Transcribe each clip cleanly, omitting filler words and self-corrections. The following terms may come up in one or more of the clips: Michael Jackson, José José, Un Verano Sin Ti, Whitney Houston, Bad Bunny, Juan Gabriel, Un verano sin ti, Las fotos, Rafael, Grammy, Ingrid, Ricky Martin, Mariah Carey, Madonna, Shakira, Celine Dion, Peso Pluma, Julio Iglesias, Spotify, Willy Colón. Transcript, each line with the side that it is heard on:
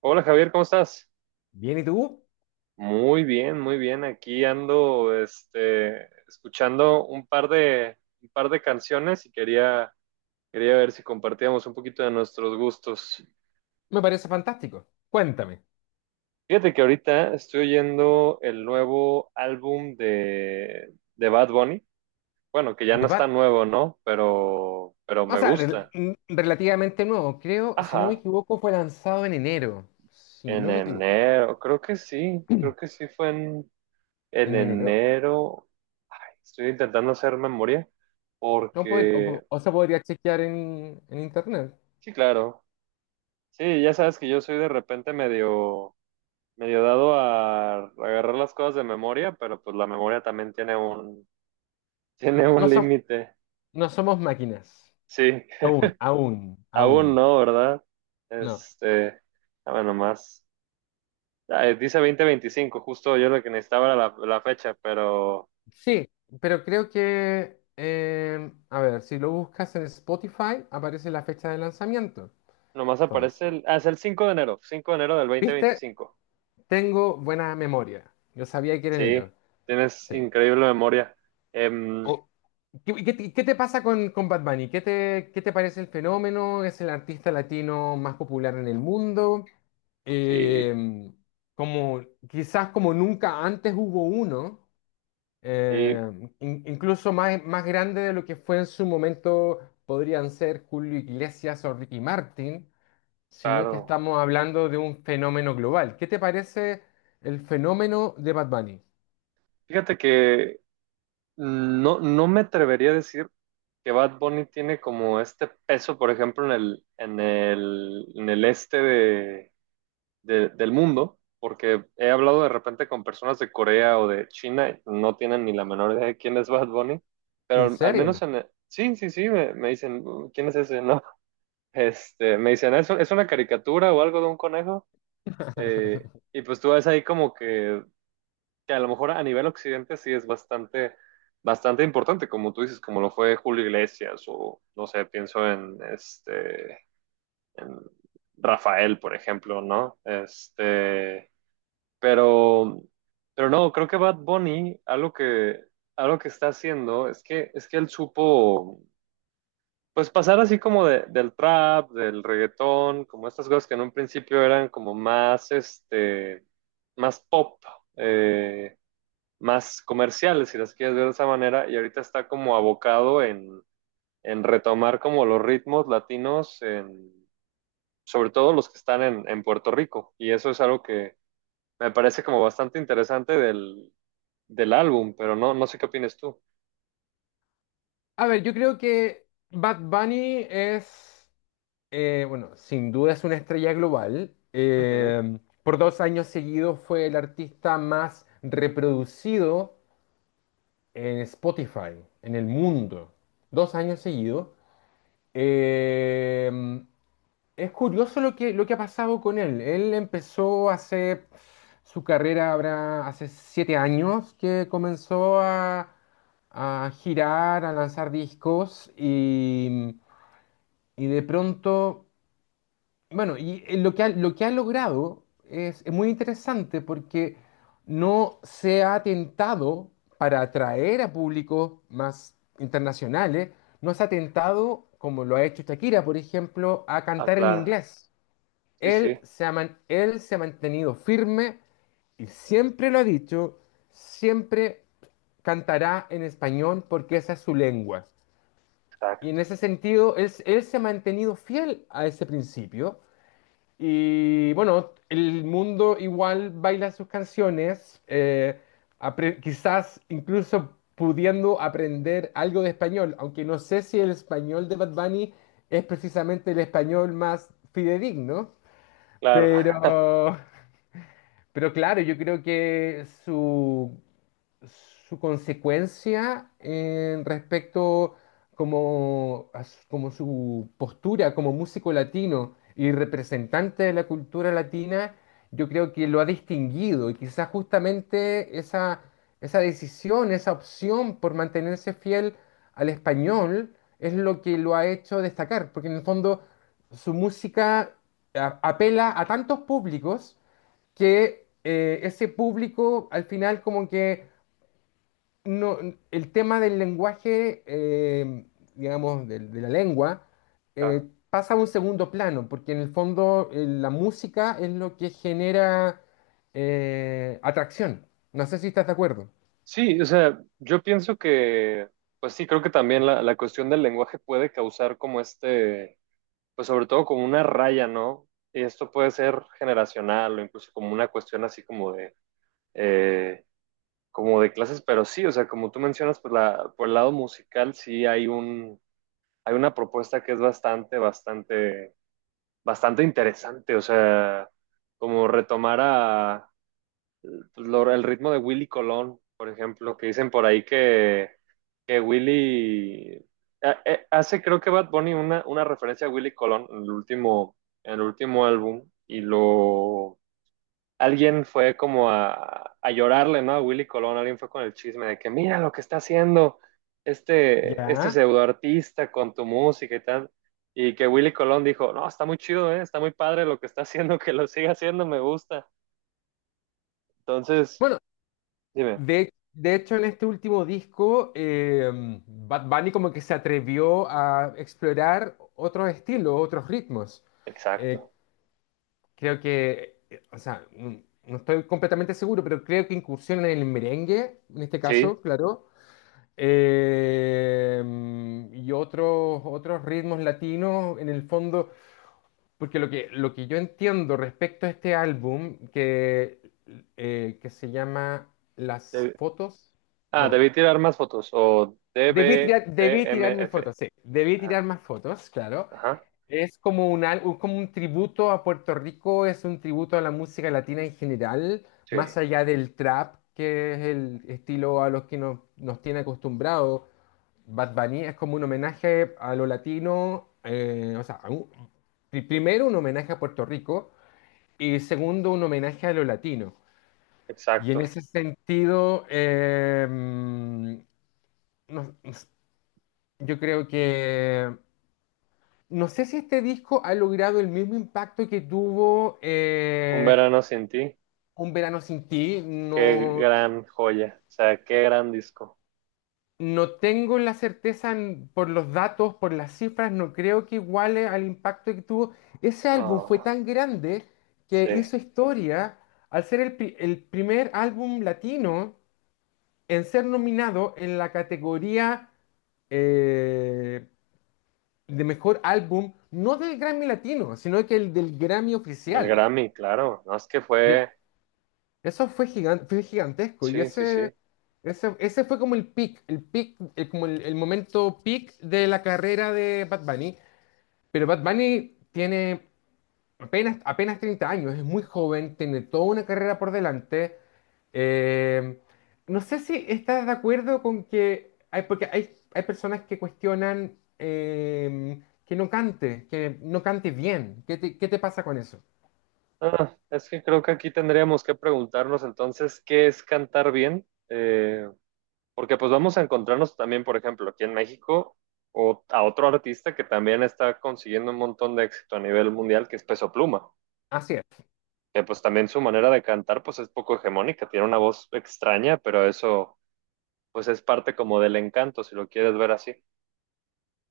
right: Hola Javier, ¿cómo estás?
left: Bien, ¿y tú?
right: Muy bien, muy bien. Aquí ando, escuchando un par de canciones y quería ver si compartíamos un poquito de nuestros gustos.
left: Me parece fantástico. Cuéntame.
right: Fíjate que ahorita estoy oyendo el nuevo álbum de Bad Bunny. Bueno, que ya
left: The
right: no está
left: Bat-
right: nuevo, ¿no? Pero
left: o
right: me
left: sea, rel-
right: gusta.
left: mm, Relativamente nuevo. Creo, si no me
right: Ajá,
left: equivoco, fue lanzado en enero. Si
right: en
left: no me equivoco,
right: enero, creo que sí fue en
left: en enero.
right: enero. Estoy intentando hacer memoria
left: No podría,
right: porque,
left: o se podría chequear en internet.
right: sí, claro, sí, ya sabes que yo soy de repente medio dado a agarrar las cosas de memoria, pero pues la memoria también tiene un, tiene
left: No,
right: un
left: som-
right: límite.
left: no somos máquinas.
right: Sí,
left: Aún, aún,
right: aún
left: aún.
right: no, ¿verdad?
left: No.
right: Este, a ver nomás. Ah, dice 2025, justo yo lo que necesitaba era la fecha, pero
left: Sí, pero creo que, a ver, si lo buscas en Spotify, aparece la fecha de lanzamiento.
right: nomás aparece
left: Entonces,
right: es el cinco de enero del dos mil
left: ¿viste?
right: veinticinco
left: Tengo buena memoria. Yo sabía que era
right: Sí,
left: enero.
right: tienes
left: Sí.
right: increíble memoria. Em,
left: O- ¿Qué, qué te pasa con Bad Bunny? Qué te parece el fenómeno? ¿Es el artista latino más popular en el mundo?
right: sí.
left: Eh, como, Quizás como nunca antes hubo uno,
right: Sí,
left: eh, incluso más, más grande de lo que fue en su momento podrían ser Julio Iglesias o Ricky Martin, sino que
right: claro.
left: estamos hablando de un fenómeno global. ¿Qué te parece el fenómeno de Bad Bunny?
right: Fíjate que no, no me atrevería a decir que Bad Bunny tiene como este peso, por ejemplo, en el este del mundo, porque he hablado de repente con personas de Corea o de China, y no tienen ni la menor idea de quién es Bad Bunny, pero
left: ¿En
right: al menos
left: serio?
right: en. Sí, sí, sí, me dicen, ¿quién es ese?" No, me dicen, es una caricatura o algo de un conejo? Y pues tú ves ahí como que a lo mejor a nivel occidente sí es bastante, bastante importante, como tú dices, como lo fue Julio Iglesias o, no sé, pienso en Rafael, por ejemplo, ¿no? Pero, pero no, creo que Bad Bunny, algo que está haciendo es es que él supo, pues pasar así como del trap, del reggaetón, como estas cosas que en un principio eran como más, más pop. eh, Más comerciales, si las quieres ver de esa manera, y ahorita está como abocado en retomar como los ritmos latinos, sobre todo los que están en Puerto Rico, y eso es algo que me parece como bastante interesante del álbum, pero no, no sé qué opinas tú.
left: A ver, yo creo que Bad Bunny es, bueno, sin duda es una estrella global.
right: Ujú.
left: Por dos años seguidos fue el artista más reproducido en Spotify, en el mundo. Dos años seguidos. Eh, es curioso lo que ha pasado con él. Él empezó hace su carrera, habrá hace 7 años que comenzó a girar, a lanzar discos y de pronto bueno, lo que ha logrado es muy interesante porque no se ha atentado para atraer a públicos más internacionales, no se ha atentado como lo ha hecho Shakira, por ejemplo, a
right: Ah,
left: cantar en
right: claro,
left: inglés.
right: sí, sí,
left: Él se ha, él se ha mantenido firme y siempre lo ha dicho, siempre cantará en español porque esa es su lengua. Y en
right: exacto,
left: ese sentido, él se ha mantenido fiel a ese principio y bueno, el mundo igual baila sus canciones, quizás incluso pudiendo aprender algo de español, aunque no sé si el español de Bad Bunny es precisamente el español más fidedigno,
right: claro.
left: pero, pero claro, yo creo que su consecuencia en respecto como, como su postura como músico latino y representante de la cultura latina, yo creo que lo ha distinguido y quizás justamente esa, esa decisión, esa opción por mantenerse fiel al español es lo que lo ha hecho destacar, porque en el fondo su música apela a tantos públicos que ese público al final como que no, el tema del lenguaje, digamos, de la lengua,
right: Claro.
left: pasa a un segundo plano, porque en el fondo la música es lo que genera atracción. No sé si estás de acuerdo.
right: Sí, o sea, yo pienso que, pues sí, creo que también la cuestión del lenguaje puede causar como pues sobre todo como una raya, ¿no? Y esto puede ser generacional o incluso como una cuestión así como eh, como de clases, pero sí, o sea, como tú mencionas, pues por el lado musical sí hay hay una propuesta que es bastante, bastante, bastante interesante, o sea, como retomar pues, el ritmo de Willy Colón, por ejemplo, que dicen por ahí que Willy creo que Bad Bunny una referencia a Willy Colón en el último álbum y lo alguien fue como a llorarle, ¿no? A Willy Colón, alguien fue con el chisme de que mira lo que está haciendo este
left: Ya.
right: pseudo artista con tu música y tal. Y que Willy Colón dijo, no, está muy chido, ¿eh? Está muy padre lo que está haciendo, que lo siga haciendo, me gusta. Entonces,
left: Bueno,
right: dime.
left: de hecho en este último disco, Bad Bunny como que se atrevió a explorar otros estilos, otros ritmos. Eh,
right: Exacto.
left: Creo que, o sea, no, no estoy completamente seguro, pero creo que incursionan en el merengue, en este
right: Sí.
left: caso, claro, eh, y otros, otros ritmos latinos, en el fondo, porque lo que yo entiendo respecto a este álbum, que se llama Las
right: Deb-
left: fotos, no,
right: Debí tirar más fotos. O D B T
left: debí tirarme
right: DBTMF.
left: fotos, sí, debí
right: Ah,
left: tirar más fotos, claro.
right: ajá.
left: Es como como un tributo a Puerto Rico, es un tributo a la música latina en general, más
right: Sí.
left: allá del trap, que es el estilo a los que nos, nos tiene acostumbrados. Bad Bunny es como un homenaje a lo latino, o sea, primero un homenaje a Puerto Rico y segundo un homenaje a lo latino. Y en
right: Exacto.
left: ese sentido, no- yo creo que no sé si este disco ha logrado el mismo impacto que tuvo
right: Un verano sin ti.
left: Un verano sin ti.
right: Qué
left: No,
right: gran joya. O sea, qué gran disco.
left: no tengo la certeza por los datos, por las cifras, no creo que iguale al impacto que tuvo. Ese álbum fue
right: Oh,
left: tan grande que
right: sí.
left: hizo historia al ser el primer álbum latino en ser nominado en la categoría eh, de mejor álbum, no del Grammy Latino, sino que el del Grammy
right: Del
left: oficial.
right: Grammy, claro. No es que fue.
left: Eso fue fue gigantesco y
right: Sí, sí, sí.
left: ese fue como el peak, como el momento peak de la carrera de Bad Bunny. Pero Bad Bunny tiene apenas 30 años, es muy joven, tiene toda una carrera por delante. Eh, no sé si estás de acuerdo con que hay, porque hay personas que cuestionan que no cante bien. Qué te pasa con eso?
right: Ah, es que creo que aquí tendríamos que preguntarnos entonces qué es cantar bien. Porque pues vamos a encontrarnos también, por ejemplo, aquí en México, o a otro artista que también está consiguiendo un montón de éxito a nivel mundial, que es Peso Pluma,
left: Así es.
right: que pues también su manera de cantar pues es poco hegemónica, tiene una voz extraña, pero eso pues es parte como del encanto, si lo quieres ver así,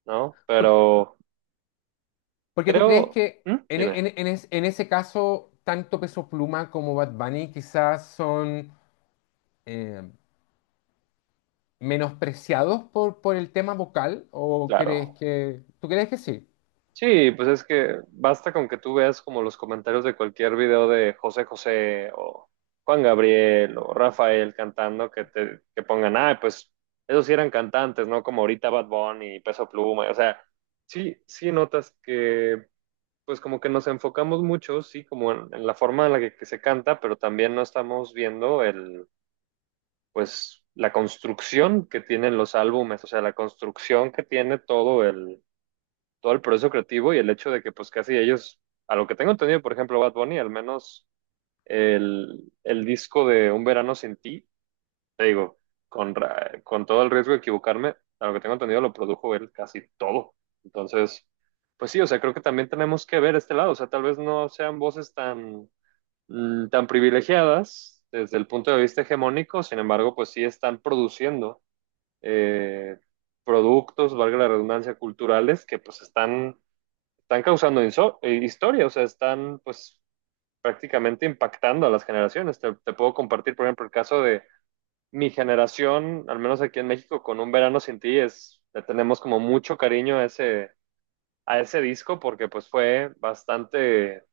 right: ¿no? Pero
left: Porque tú crees
right: creo,
left: que
right: ¿Mm?
left: en, e-
right: Dime,
left: en e- en es- en ese caso, tanto Peso Pluma como Bad Bunny quizás son eh, menospreciados por el tema vocal, ¿o crees
right: claro.
left: que... ¿Tú crees que sí?
right: Sí, pues es que basta con que tú veas como los comentarios de cualquier video de José José o Juan Gabriel o Rafael cantando que te que pongan, ah, pues esos sí eran cantantes, ¿no? Como ahorita Bad Bunny y Peso Pluma, o sea, sí, sí notas que pues como que nos enfocamos mucho, sí, como en la forma en la que se canta, pero también no estamos viendo pues la construcción que tienen los álbumes, o sea, la construcción que tiene todo el proceso creativo y el hecho de que pues casi ellos, a lo que tengo entendido, por ejemplo, Bad Bunny, al menos el disco de Un Verano Sin Ti, te digo, con todo el riesgo de equivocarme, a lo que tengo entendido lo produjo él casi todo. Entonces, pues sí, o sea, creo que también tenemos que ver este lado, o sea, tal vez no sean voces tan privilegiadas desde el punto de vista hegemónico, sin embargo, pues sí están produciendo. eh, Productos, valga la redundancia, culturales que pues están causando historia, o sea, están pues prácticamente impactando a las generaciones. Te puedo compartir, por ejemplo, el caso de mi generación, al menos aquí en México, con Un Verano Sin Ti, le tenemos como mucho cariño a a ese disco porque pues fue bastante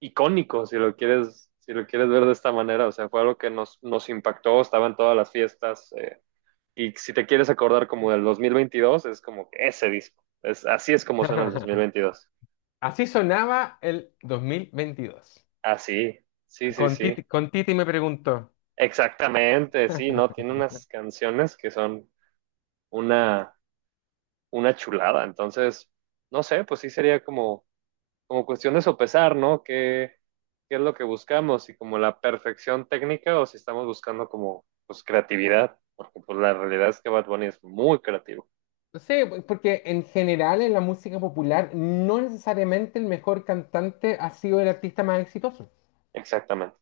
right: icónico, si lo quieres ver de esta manera, o sea, fue algo que nos impactó, estaba en todas las fiestas. Y si te quieres acordar como del 2022 es como que ese disco. Así es como suena el dos mil veintidós.
left: Así sonaba el 2022.
right: Así, sí, sí, sí. Sí.
left: Con Titi me preguntó.
right: Exactamente, sí, ¿no? Tiene unas canciones que son una, una chulada. Entonces, no sé, pues sí sería como cuestión de sopesar, ¿no? Qué es lo que buscamos? Si como la perfección técnica o si estamos buscando como, pues, creatividad. Porque pues la realidad es que Bad Bunny es muy creativo.
left: Sí, porque en general en la música popular no necesariamente el mejor cantante ha sido el artista más exitoso.
right: Exactamente.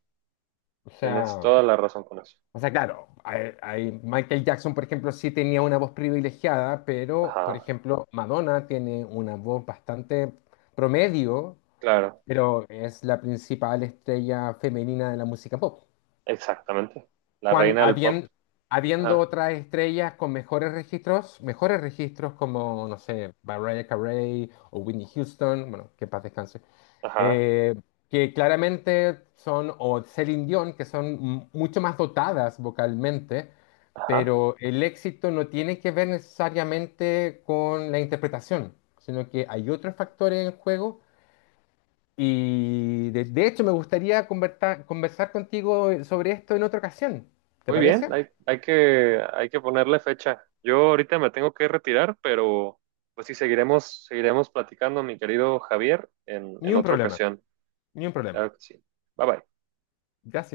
left: O
right: Tienes
left: sea...
right: toda la razón con eso.
left: o sea, claro, Michael Jackson, por ejemplo, sí tenía una voz privilegiada, pero, por
right: Ajá,
left: ejemplo, Madonna tiene una voz bastante promedio,
right: claro,
left: pero es la principal estrella femenina de la música pop.
right: exactamente. La
left: Cuan-
right: reina del pop.
left: habien- Habiendo
right: Ajá,
left: otras estrellas con mejores registros como, no sé, Mariah Carey o Whitney Houston, bueno, que en paz descanse
right: ajá,
left: eh, que claramente son, o Celine Dion, que son mucho más dotadas vocalmente,
right: ajá.
left: pero el éxito no tiene que ver necesariamente con la interpretación, sino que hay otros factores en juego. Y de hecho me gustaría conversar contigo sobre esto en otra ocasión. ¿Te
right: Muy bien,
left: parece?
right: hay que ponerle fecha. Yo ahorita me tengo que retirar, pero pues sí, seguiremos platicando, mi querido Javier,
left: Ni
right: en
left: un
right: otra
left: problema,
right: ocasión.
left: ni un problema.
right: Claro que sí. Bye bye.
left: Gracias.